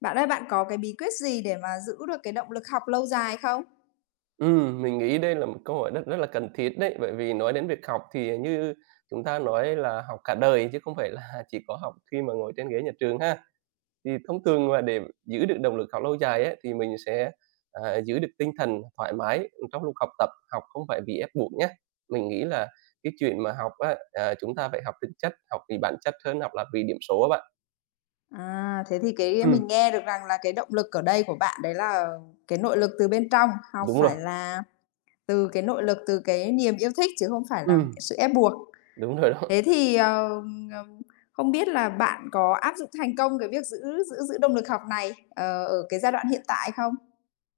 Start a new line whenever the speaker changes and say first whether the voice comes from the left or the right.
left: Bạn ơi, bạn có cái bí quyết gì để mà giữ được cái động lực học lâu dài không?
right: Mình nghĩ đây là một câu hỏi rất rất là cần thiết đấy, bởi vì nói đến việc học thì như chúng ta nói là học cả đời chứ không phải là chỉ có học khi mà ngồi trên ghế nhà trường ha. Thì thông thường mà để giữ được động lực học lâu dài ấy, thì mình sẽ, giữ được tinh thần thoải mái trong lúc học tập, học không phải vì ép buộc nhé. Mình nghĩ là cái chuyện mà học á, chúng ta phải học thực chất, học vì bản chất hơn học là vì điểm số á bạn.
left: À, thế thì cái
right: Ừm,
left: mình nghe được rằng là cái động lực ở đây của bạn đấy là cái nội lực từ bên trong, học
right: đúng rồi,
left: phải là từ cái nội lực từ cái niềm yêu thích chứ không phải là
right: ừm,
left: sự ép buộc.
right: đúng rồi đó.
left: Thế thì, không biết là bạn có áp dụng thành công cái việc giữ giữ giữ động lực học này, ở cái giai đoạn hiện tại không?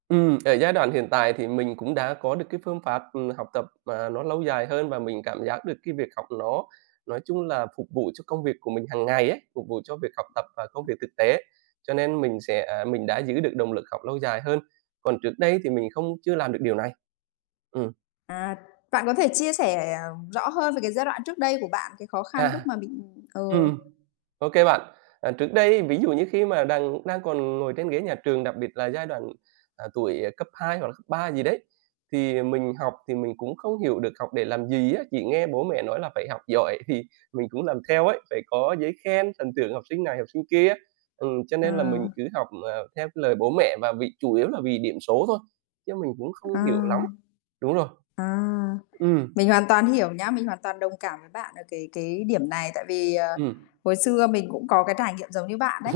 right: Ở giai đoạn hiện tại thì mình cũng đã có được cái phương pháp, học tập mà nó lâu dài hơn và mình cảm giác được cái việc học nó nói chung là phục vụ cho công việc của mình hàng ngày ấy, phục vụ cho việc học tập và công việc thực tế. Cho nên mình sẽ mình đã giữ được động lực học lâu dài hơn, còn trước đây thì mình không chưa làm được điều này. Ừm,
left: À, bạn có thể chia sẻ, rõ hơn về cái giai đoạn trước đây của bạn, cái khó khăn lúc
right: à,
left: mà bị ừ,
right: ừm. OK bạn. Trước đây ví dụ như khi mà đang đang còn ngồi trên ghế nhà trường, đặc biệt là giai đoạn, tuổi cấp 2 hoặc là cấp 3 gì đấy, thì mình học thì mình cũng không hiểu được học để làm gì á, chỉ nghe bố mẹ nói là phải học giỏi thì mình cũng làm theo ấy, phải có giấy khen, thần tượng học sinh này, học sinh kia. Cho nên là mình
left: à,
right: cứ học, theo cái lời bố mẹ và vì chủ yếu là vì điểm số thôi, chứ mình cũng không hiểu lắm.
left: à,
right: Đúng rồi,
left: à.
right: ừ,
left: Mình hoàn toàn hiểu nhá, mình hoàn toàn đồng cảm với bạn ở cái điểm này, tại vì,
right: ừm,
left: hồi xưa mình cũng có cái trải nghiệm giống như bạn đấy.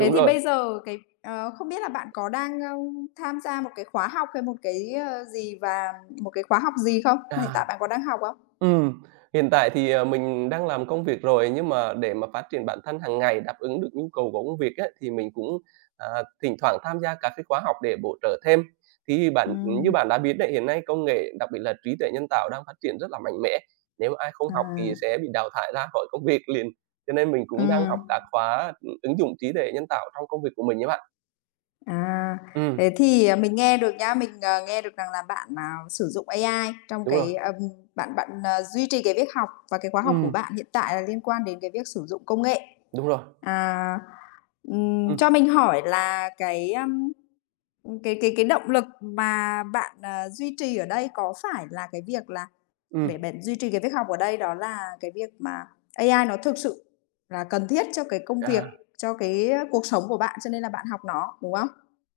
left: Thế thì
right: rồi.
left: bây giờ cái không biết là bạn có đang, tham gia một cái khóa học hay một cái, gì và một cái khóa học gì không? Mà hiện tại
right: À.
left: bạn có đang học không?
right: Ừm, hiện tại thì, mình đang làm công việc rồi, nhưng mà để mà phát triển bản thân hàng ngày, đáp ứng được nhu cầu của công việc á, thì mình cũng, à, thỉnh thoảng tham gia các cái khóa học để bổ trợ thêm. Thì bạn như
left: Ừm,
right: bạn đã biết đấy, hiện nay công nghệ, đặc biệt là trí tuệ nhân tạo đang phát triển rất là mạnh mẽ, nếu ai không học thì
left: à,
right: sẽ bị đào thải ra khỏi công việc liền. Cho nên mình cũng đang
left: ừm,
right: học các khóa, ứng dụng trí tuệ nhân tạo trong công việc của mình nhé bạn.
left: à,
right: Ừm,
left: thế thì, à, mình nghe được nhá, mình, nghe được rằng là bạn, sử dụng AI trong
right: đúng rồi.
left: cái, bạn bạn, duy trì cái việc học và cái khóa học của
right: Ừm,
left: bạn hiện tại là liên quan đến cái việc sử dụng công nghệ.
right: đúng rồi.
left: À, cho
right: Ừ.
left: mình hỏi là cái, cái động lực mà bạn, duy trì ở đây có phải là cái việc là để
right: ừm,
left: bạn duy trì cái việc học ở đây đó là cái việc mà AI nó thực sự là cần thiết cho cái công việc,
right: à.
left: cho cái cuộc sống của bạn, cho nên là bạn học nó, đúng không?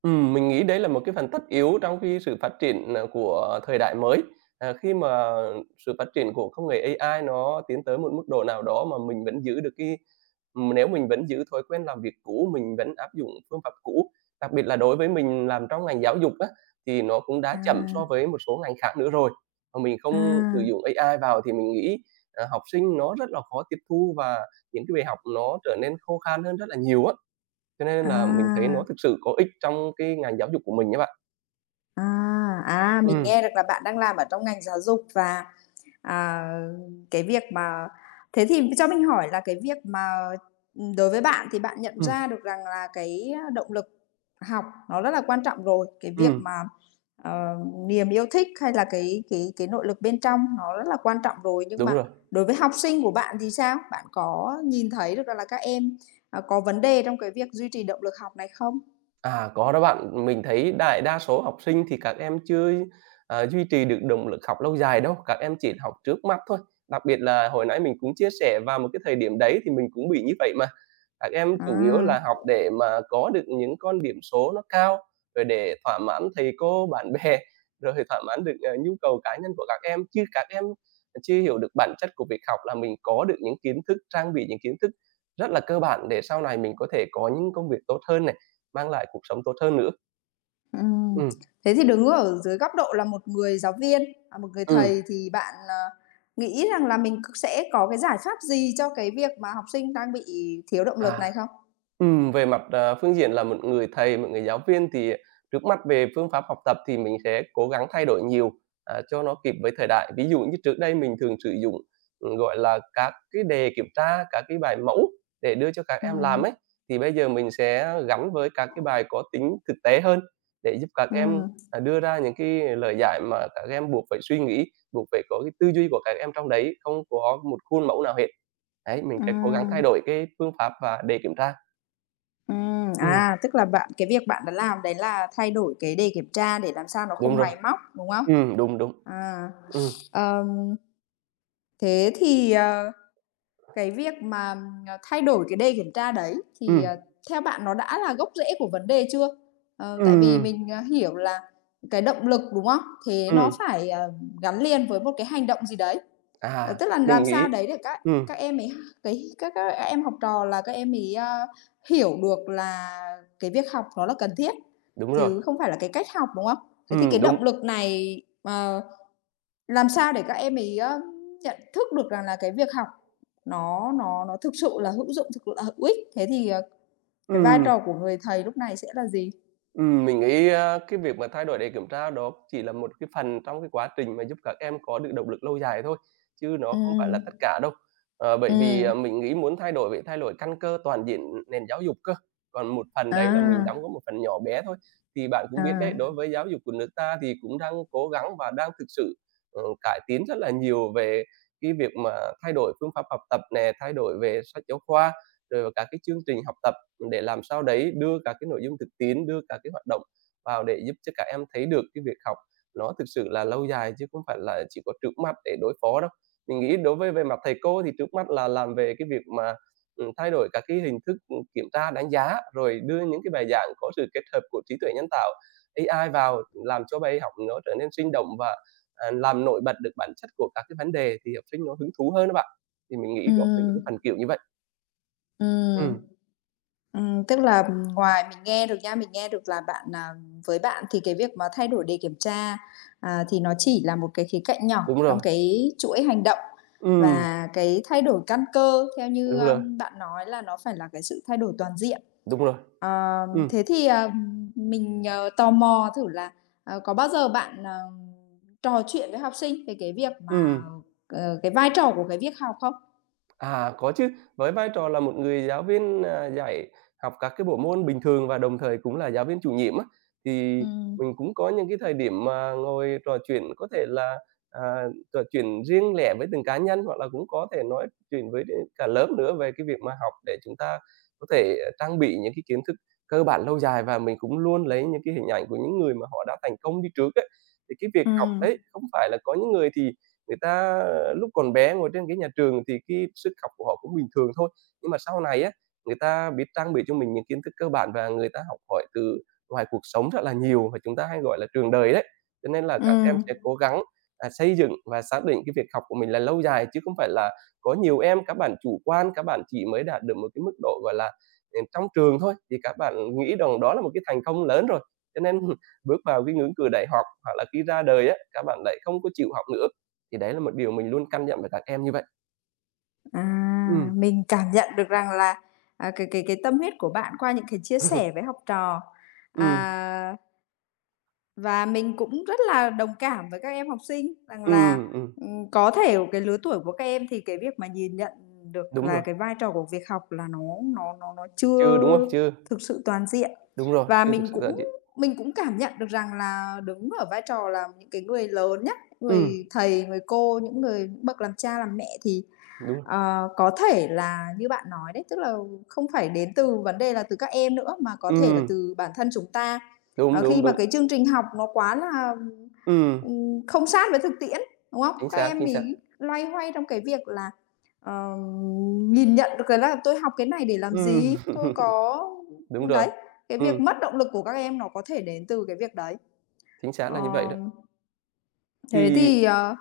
right: Mình nghĩ đấy là một cái phần tất yếu trong cái sự phát triển, của thời đại mới. Khi mà sự phát triển của công nghệ AI nó tiến tới một mức độ nào đó mà mình vẫn giữ được cái nếu mình vẫn giữ thói quen làm việc cũ, mình vẫn áp dụng phương pháp cũ, đặc biệt là đối với mình làm trong ngành giáo dục á, thì nó cũng
left: À,
right: đã chậm so với một số ngành khác nữa rồi. Mà mình không sử
left: à,
right: dụng AI vào thì mình nghĩ, học sinh nó rất là khó tiếp thu và những cái bài học nó trở nên khô khan hơn rất là nhiều á. Cho nên là mình thấy
left: à,
right: nó thực sự có ích trong cái ngành giáo dục của mình á bạn.
left: mình
right: Ừm,
left: nghe được là bạn đang làm ở trong ngành giáo dục và. À, cái việc mà thế thì cho mình hỏi là cái việc mà, đối với bạn thì bạn nhận
right: ừm,
left: ra được rằng là cái, động lực học nó rất là quan trọng rồi, cái việc
right: ừm.
left: mà, ờ, niềm yêu thích hay là cái nội lực bên trong nó rất là quan trọng rồi. Nhưng
right: Đúng
left: mà
right: rồi.
left: đối với học sinh của bạn thì sao? Bạn có nhìn thấy được rằng là các em, có vấn đề trong cái việc duy trì động lực học này không?
right: Có đó bạn. Mình thấy đại đa số học sinh thì các em chưa, duy trì được động lực học lâu dài đâu, các em chỉ học trước mắt thôi. Đặc biệt là hồi nãy mình cũng chia sẻ vào một cái thời điểm đấy thì mình cũng bị như vậy mà. Các em chủ yếu
left: À.
right: là học để mà có được những con điểm số nó cao, rồi để thỏa mãn thầy cô, bạn bè, rồi thỏa mãn được, nhu cầu cá nhân của các em, chứ các em chưa hiểu được bản chất của việc học là mình có được những kiến thức, trang bị những kiến thức rất là cơ bản để sau này mình có thể có những công việc tốt hơn này, mang lại cuộc sống tốt hơn nữa.
left: Ừm,
right: ừ
left: thế thì đứng ở dưới góc độ là một người giáo viên, à, một người
right: ừ
left: thầy thì bạn, nghĩ rằng là mình c sẽ có cái giải pháp gì cho cái việc mà học sinh đang bị thiếu động lực
right: à.
left: này không?
right: Về mặt, phương diện là một người thầy, một người giáo viên thì trước mắt về phương pháp học tập thì mình sẽ cố gắng thay đổi nhiều, cho nó kịp với thời đại. Ví dụ như trước đây mình thường sử dụng, gọi là, các cái đề kiểm tra, các cái bài mẫu để đưa cho các em làm
left: Ừm,
right: ấy, thì bây giờ mình sẽ gắn với các cái bài có tính thực tế hơn để giúp các em,
left: ừm,
right: đưa ra những cái lời giải mà các em buộc phải suy nghĩ, buộc phải có cái tư duy của các em trong đấy, không có một khuôn mẫu nào hết. Đấy, mình sẽ cố gắng thay
left: ừm,
right: đổi cái phương pháp và đề kiểm tra. Ừm.
left: à, tức là bạn cái việc bạn đã làm đấy là thay đổi cái đề kiểm tra để làm sao nó
right: Đúng
left: không máy
right: rồi.
left: móc, đúng không?
right: Đúng, đúng.
left: À,
right: Ừm,
left: ờm, thế thì, ờ. Cái việc mà, thay đổi cái đề kiểm tra đấy thì,
right: ừm,
left: theo bạn nó đã là gốc rễ của vấn đề chưa? Ờ, tại vì
right: ừm,
left: mình, hiểu là cái động lực, đúng không? Thế nó
right: ừm,
left: phải, gắn liền với một cái hành động gì đấy, tức là làm
right: mình
left: sao
right: nghĩ
left: đấy để các
right: ừm,
left: em ấy cái các em học trò là các em ấy, hiểu được là cái việc học nó là cần thiết,
right: đúng rồi,
left: chứ không phải là cái cách học, đúng không? Thế thì cái
right: đúng,
left: động lực này, ờ làm sao để các em ấy, nhận thức được rằng là cái việc học nó thực sự là hữu dụng, thực sự là hữu ích? Thế thì, cái vai
right: ừm.
left: trò của người thầy lúc này sẽ là gì?
right: Mình nghĩ, cái việc mà thay đổi để kiểm tra đó chỉ là một cái phần trong cái quá trình mà giúp các em có được động lực lâu dài thôi, chứ nó không phải là
left: Ừm,
right: tất cả đâu. Bởi vì,
left: ừm,
right: mình nghĩ muốn thay đổi phải thay đổi căn cơ toàn diện nền giáo dục cơ, còn một phần đấy là mình
left: à,
right: đóng góp một phần nhỏ bé thôi. Thì bạn cũng biết đấy,
left: à,
right: đối với giáo dục của nước ta thì cũng đang cố gắng và đang thực sự, cải tiến rất là nhiều về cái việc mà thay đổi phương pháp học tập nè, thay đổi về sách giáo khoa, rồi là các cái chương trình học tập để làm sao đấy đưa các cái nội dung thực tiễn, đưa các cái hoạt động vào để giúp cho các em thấy được cái việc học nó thực sự là lâu dài chứ không phải là chỉ có trước mắt để đối phó đâu. Mình nghĩ đối với về mặt thầy cô thì trước mắt là làm về cái việc mà, thay đổi các cái hình thức, kiểm tra, đánh giá, rồi đưa những cái bài giảng có sự kết hợp của trí tuệ nhân tạo, AI vào làm cho bài học nó trở nên sinh động và, làm nổi bật được bản chất của các cái vấn đề thì học sinh nó hứng thú hơn đó bạn. Thì mình nghĩ có về những
left: ừm,
right: cái phần kiểu như vậy.
left: ừm,
right: Ừm,
left: tức là, ngoài mình nghe được nha, mình nghe được là bạn, với bạn thì cái việc mà thay đổi đề kiểm tra, thì nó chỉ là một cái khía cạnh nhỏ
right: đúng
left: trong
right: rồi.
left: cái chuỗi hành động
right: Ừm,
left: và cái thay đổi căn cơ theo như,
right: đúng rồi.
left: bạn nói là nó phải là cái sự thay đổi toàn diện.
right: Đúng rồi.
left: Ờ,
right: ừ,
left: thế thì, mình, tò mò thử là, có bao giờ bạn, trò chuyện với học sinh về cái việc mà,
right: ừm.
left: cái vai trò của cái việc học không?
right: Có chứ, với vai trò là một người giáo viên, dạy học các cái bộ môn bình thường và đồng thời cũng là giáo viên chủ nhiệm á, thì
left: Ừm,
right: mình cũng có những cái thời điểm mà ngồi trò chuyện có thể là, à, trò chuyện riêng lẻ với từng cá nhân hoặc là cũng có thể nói chuyện với cả lớp nữa về cái việc mà học để chúng ta có thể trang bị những cái kiến thức cơ bản lâu dài và mình cũng luôn lấy những cái hình ảnh của những người mà họ đã thành công đi trước ấy. Thì cái việc học
left: ừm,
right: đấy không phải là có những người thì người ta lúc còn bé ngồi trên ghế nhà trường thì cái sức học của họ cũng bình thường thôi, nhưng mà sau này á, người ta biết trang bị cho mình những kiến thức cơ bản và người ta học hỏi từ ngoài cuộc sống rất là nhiều và chúng ta hay gọi là trường đời đấy. Cho nên là các em
left: ừm.
right: sẽ cố gắng, xây dựng và xác định cái việc học của mình là lâu dài chứ không phải là có nhiều em các bạn chủ quan, các bạn chỉ mới đạt được một cái mức độ, gọi là, trong trường thôi, thì các bạn nghĩ rằng đó là một cái thành công lớn rồi. Cho nên bước vào cái ngưỡng cửa đại học hoặc là khi ra đời á, các bạn lại không có chịu học nữa. Thì đấy là một điều mình luôn căn dặn với các em như vậy.
left: À,
right: Ừm,
left: mình cảm nhận được rằng là, à, cái tâm huyết của bạn qua những cái chia sẻ với học trò.
right: ừm,
left: À. Và mình cũng rất là đồng cảm với các em học sinh rằng là,
right: ừm, ừm,
left: có thể cái lứa tuổi của các em thì cái việc mà nhìn nhận được
right: đúng
left: là cái
right: rồi,
left: vai trò của việc học là nó
right: chưa, đúng
left: chưa
right: không? Chưa,
left: thực sự toàn diện.
right: đúng rồi,
left: Và
right: chưa thực
left: mình
right: sự là
left: cũng
right: chị
left: mình cũng cảm nhận được rằng là đứng ở vai trò là những cái người lớn nhất
right: Ừm,
left: người thầy, người cô, những người những bậc làm cha làm mẹ thì.
right: đúng, rồi.
left: Ờ, có thể là như bạn nói đấy, tức là không phải đến từ vấn đề là từ các em nữa, mà có thể là
right: ừm,
left: từ bản thân chúng ta.
right: đúng,
left: Ờ, khi
right: đúng,
left: mà
right: đúng,
left: cái chương trình học nó quá là,
right: ừm,
left: không sát với thực tiễn, đúng không? Các em
right: chính xác,
left: ấy loay hoay trong cái việc là, ờ, nhìn nhận được cái là "Tôi học cái này để làm
right: ừm,
left: gì? Tôi có"
right: đúng
left: đấy,
right: rồi,
left: cái việc
right: ừm,
left: mất động lực của các em nó có thể đến từ cái việc đấy.
right: chính xác là
left: Ờ,
right: như vậy đó.
left: thế
right: Thì
left: thì,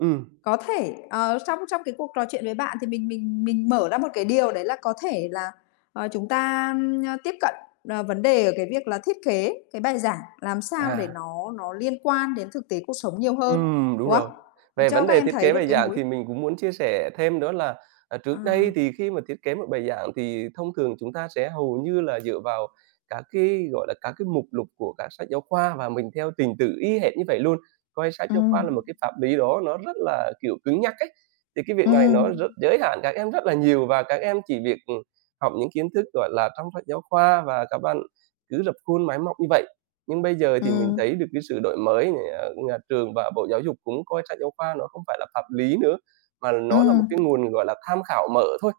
right: ừm,
left: có thể, trong trong cái cuộc trò chuyện với bạn thì mình mở ra một cái điều đấy là có thể là, chúng ta, tiếp cận, vấn đề ở cái việc là thiết kế cái bài giảng làm sao để
right: à.
left: nó liên quan đến thực tế cuộc sống nhiều hơn,
right: Đúng
left: đúng
right: rồi.
left: không? Ờ,
right: Về
left: cho
right: vấn
left: các
right: đề
left: em
right: thiết
left: thấy
right: kế
left: được
right: bài
left: cái
right: giảng
left: mối
right: thì mình cũng muốn chia sẻ thêm đó là, trước
left: ờ,
right: đây thì khi mà thiết kế một bài giảng thì thông thường chúng ta sẽ hầu như là dựa vào các cái, gọi là, các cái mục lục của các sách giáo khoa và mình theo trình tự y hệt như vậy luôn, coi sách
left: ừ
right: giáo khoa là một cái pháp lý đó nó rất là, kiểu, cứng nhắc ấy. Thì cái việc
left: ừ
right: này nó rất giới hạn các em rất là nhiều và các em chỉ việc, học những kiến thức, gọi là, trong sách giáo khoa và các bạn cứ rập khuôn máy móc như vậy. Nhưng bây giờ
left: ừ
right: thì mình thấy được cái sự đổi mới này, nhà trường và Bộ Giáo dục cũng coi sách giáo khoa nó không phải là pháp lý nữa, mà nó là một
left: ừm,
right: cái nguồn, gọi là, tham khảo mở thôi,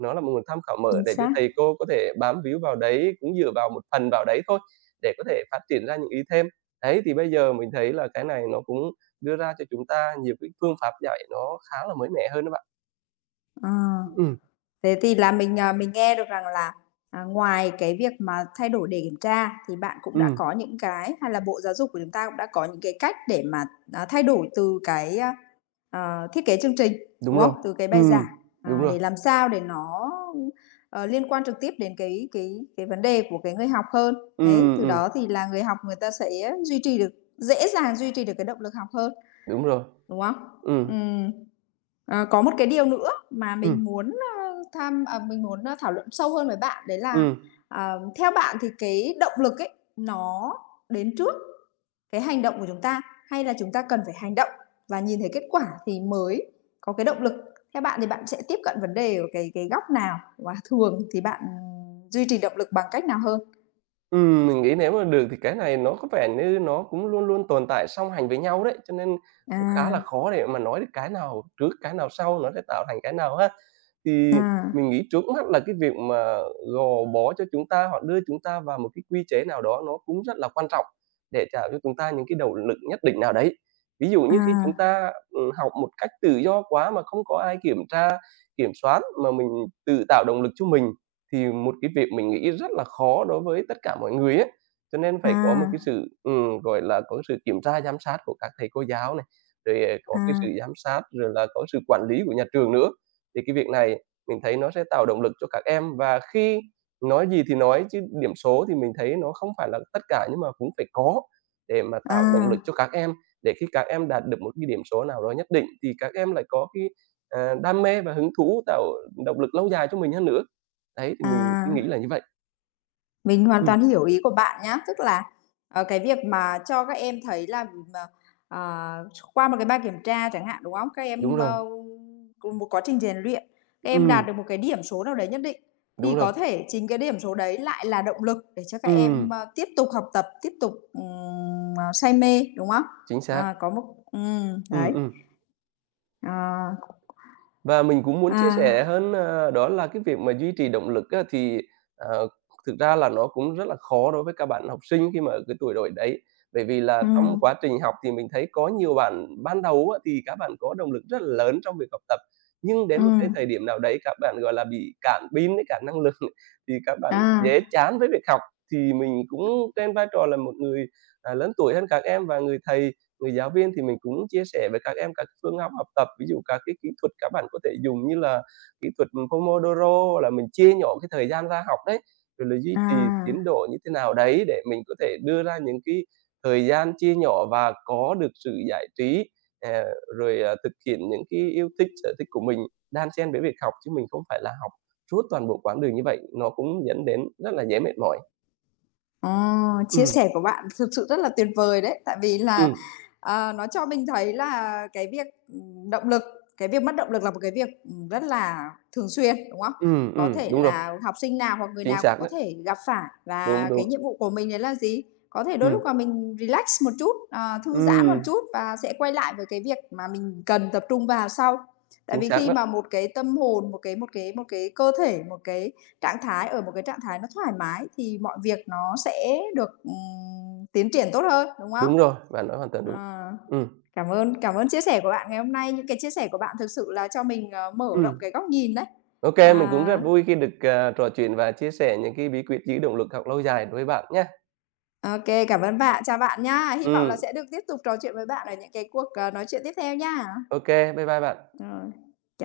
right: nó là một nguồn tham khảo mở
left: chính
right: để cho
left: xác,
right: thầy cô có thể bám víu vào đấy, cũng dựa vào một phần vào đấy thôi, để có thể phát triển ra những ý thêm. Đấy, thì bây giờ mình thấy là cái này nó cũng đưa ra cho chúng ta nhiều cái phương pháp dạy nó khá là mới mẻ hơn đó bạn.
left: ờ.
right: Ừm,
left: Thế thì là mình, mình nghe được rằng là, ngoài cái việc mà thay đổi đề kiểm tra thì bạn cũng đã
right: ừm,
left: có những cái hay là Bộ Giáo dục của chúng ta cũng đã có những cái cách để mà, thay đổi từ cái, thiết kế chương trình,
right: đúng
left: đúng
right: rồi.
left: không? Từ cái bài giảng,
right: Ừm, đúng rồi.
left: để làm sao để nó, liên quan trực tiếp đến cái vấn đề của cái người học hơn. Đấy,
right: Ừm,
left: từ
right: ừm,
left: đó thì là người học người ta sẽ duy trì được dễ dàng duy trì được cái động lực học hơn.
right: đúng rồi.
left: Đúng không?
right: Ừm,
left: Ừm. Ờ, có một cái điều nữa mà
right: ừm,
left: mình muốn, mình muốn, thảo luận sâu hơn với bạn đấy là,
right: ừm.
left: theo bạn thì cái động lực ấy, nó đến trước cái hành động của chúng ta, hay là chúng ta cần phải hành động và nhìn thấy kết quả thì mới có cái động lực? Theo bạn thì bạn sẽ tiếp cận vấn đề ở cái góc nào? Và thường thì bạn duy trì động lực bằng cách nào hơn?
right: Mình nghĩ nếu mà được thì cái này nó có vẻ như nó cũng luôn luôn tồn tại song hành với nhau đấy, cho nên cũng khá
left: À,
right: là khó để mà nói được cái nào trước cái nào sau, nó sẽ tạo thành cái nào ha. Thì
left: à,
right: mình nghĩ trước mắt là cái việc mà gò bó cho chúng ta hoặc đưa chúng ta vào một cái quy chế nào đó nó cũng rất là quan trọng để trả cho chúng ta những cái động lực nhất định nào đấy. Ví dụ như khi chúng
left: à,
right: ta, học một cách tự do quá mà không có ai kiểm tra, kiểm soát mà mình tự tạo động lực cho mình, thì một cái việc mình nghĩ rất là khó đối với tất cả mọi người ấy. Cho nên phải có một cái sự, gọi là, có sự kiểm tra giám sát của các thầy cô giáo này, rồi,
left: à,
right: có cái
left: à,
right: sự giám sát, rồi là có sự quản lý của nhà trường nữa. Thì cái việc này mình thấy nó sẽ tạo động lực cho các em và khi nói gì thì nói chứ điểm số thì mình thấy nó không phải là tất cả nhưng mà cũng phải có để mà tạo động lực
left: à,
right: cho các em, để khi các em đạt được một cái điểm số nào đó nhất định thì các em lại có cái, đam mê và hứng thú tạo động lực lâu dài cho mình hơn nữa. Đấy, thì mình suy nghĩ
left: à.
right: là như vậy.
left: Mình hoàn
right: Ừm,
left: toàn hiểu ý của bạn nhá. Tức là, cái việc mà cho các em thấy là, ờ, qua một cái bài kiểm tra chẳng hạn, đúng không? Các
right: đúng
left: em,
right: rồi.
left: cùng một quá trình rèn luyện, các em đạt
right: Ừm,
left: được một cái điểm số nào đấy nhất định, thì
right: đúng rồi.
left: có thể chính cái điểm số đấy lại là động lực để cho các em,
right: Ừm,
left: tiếp tục học tập, tiếp tục, say mê, đúng không?
right: chính xác.
left: À, có một
right: Ừm,
left: đấy,
right: ừm.
left: à,
right: Và mình cũng muốn chia sẻ
left: à,
right: hơn, đó là cái việc mà duy trì động lực á, thì, ờ, thực ra là nó cũng rất là khó đối với các bạn học sinh khi mà ở cái tuổi đời đấy. Bởi vì là trong
left: ừm,
right: quá trình học thì mình thấy có nhiều bạn ban đầu á, thì các bạn có động lực rất là lớn trong việc học tập, nhưng đến một cái thời
left: ừm,
right: điểm nào đấy các bạn, gọi là, bị cạn pin với cả năng lượng, thì các bạn
left: à,
right: dễ chán với việc học. Thì mình cũng trên vai trò là một người, lớn tuổi hơn các em và Người giáo viên thì mình cũng chia sẻ với các em các phương pháp học tập, ví dụ các cái kỹ thuật các bạn có thể dùng như là kỹ thuật, Pomodoro là mình chia nhỏ cái thời gian ra học đấy, rồi là duy trì tiến
left: à.
right: độ như thế nào đấy để mình có thể đưa ra những cái thời gian chia nhỏ và có được sự giải trí, ờ, thực hiện những cái yêu thích, sở thích của mình đan xen với việc học, chứ mình không phải là học suốt toàn bộ quãng đường như vậy, nó cũng dẫn đến rất là dễ mệt mỏi.
left: Ờ, chia
right: Ừm,
left: sẻ của bạn thực sự rất là tuyệt vời đấy, tại vì là.
right: ừm,
left: Ờ, nó cho mình thấy là cái việc, động lực, cái việc mất động lực là một cái việc, rất là thường xuyên, đúng không? Có thể
right: đúng rồi,
left: là học sinh nào hoặc người
right: chính
left: nào cũng
right: xác
left: có
right: đó.
left: thể gặp phải
right: Đúng,
left: và cái
right: đúng.
left: nhiệm vụ của mình đấy là gì? Có thể đôi
right: Ừm.
left: lúc mà mình relax một chút, thư giãn một
right: Ừm,
left: chút và sẽ quay lại với cái việc mà mình cần tập trung vào sau. Tại
right: chính
left: vì
right: xác
left: khi
right: đó.
left: mà một cái tâm hồn, một cái cơ thể, một cái trạng thái ở một cái trạng thái nó thoải mái thì mọi việc nó sẽ được, tiến triển tốt hơn, đúng không?
right: Đúng rồi, bạn nói hoàn toàn đúng.
left: À,
right: Ừm,
left: cảm ơn chia sẻ của bạn ngày hôm nay. Những cái chia sẻ của bạn thực sự là cho mình, mở rộng
right: ừm.
left: cái góc nhìn đấy.
right: OK, mình cũng rất
left: À,
right: vui khi được, trò chuyện và chia sẻ những cái bí quyết giữ động lực học lâu dài với bạn nhá.
left: ô cảm ơn bạn, chào bạn nha. Hy vọng là
right: Ừm,
left: sẽ được tiếp tục trò chuyện với bạn ở những cái cuộc, nói chuyện tiếp theo nha.
right: OK, bye bye bạn.
left: Rồi.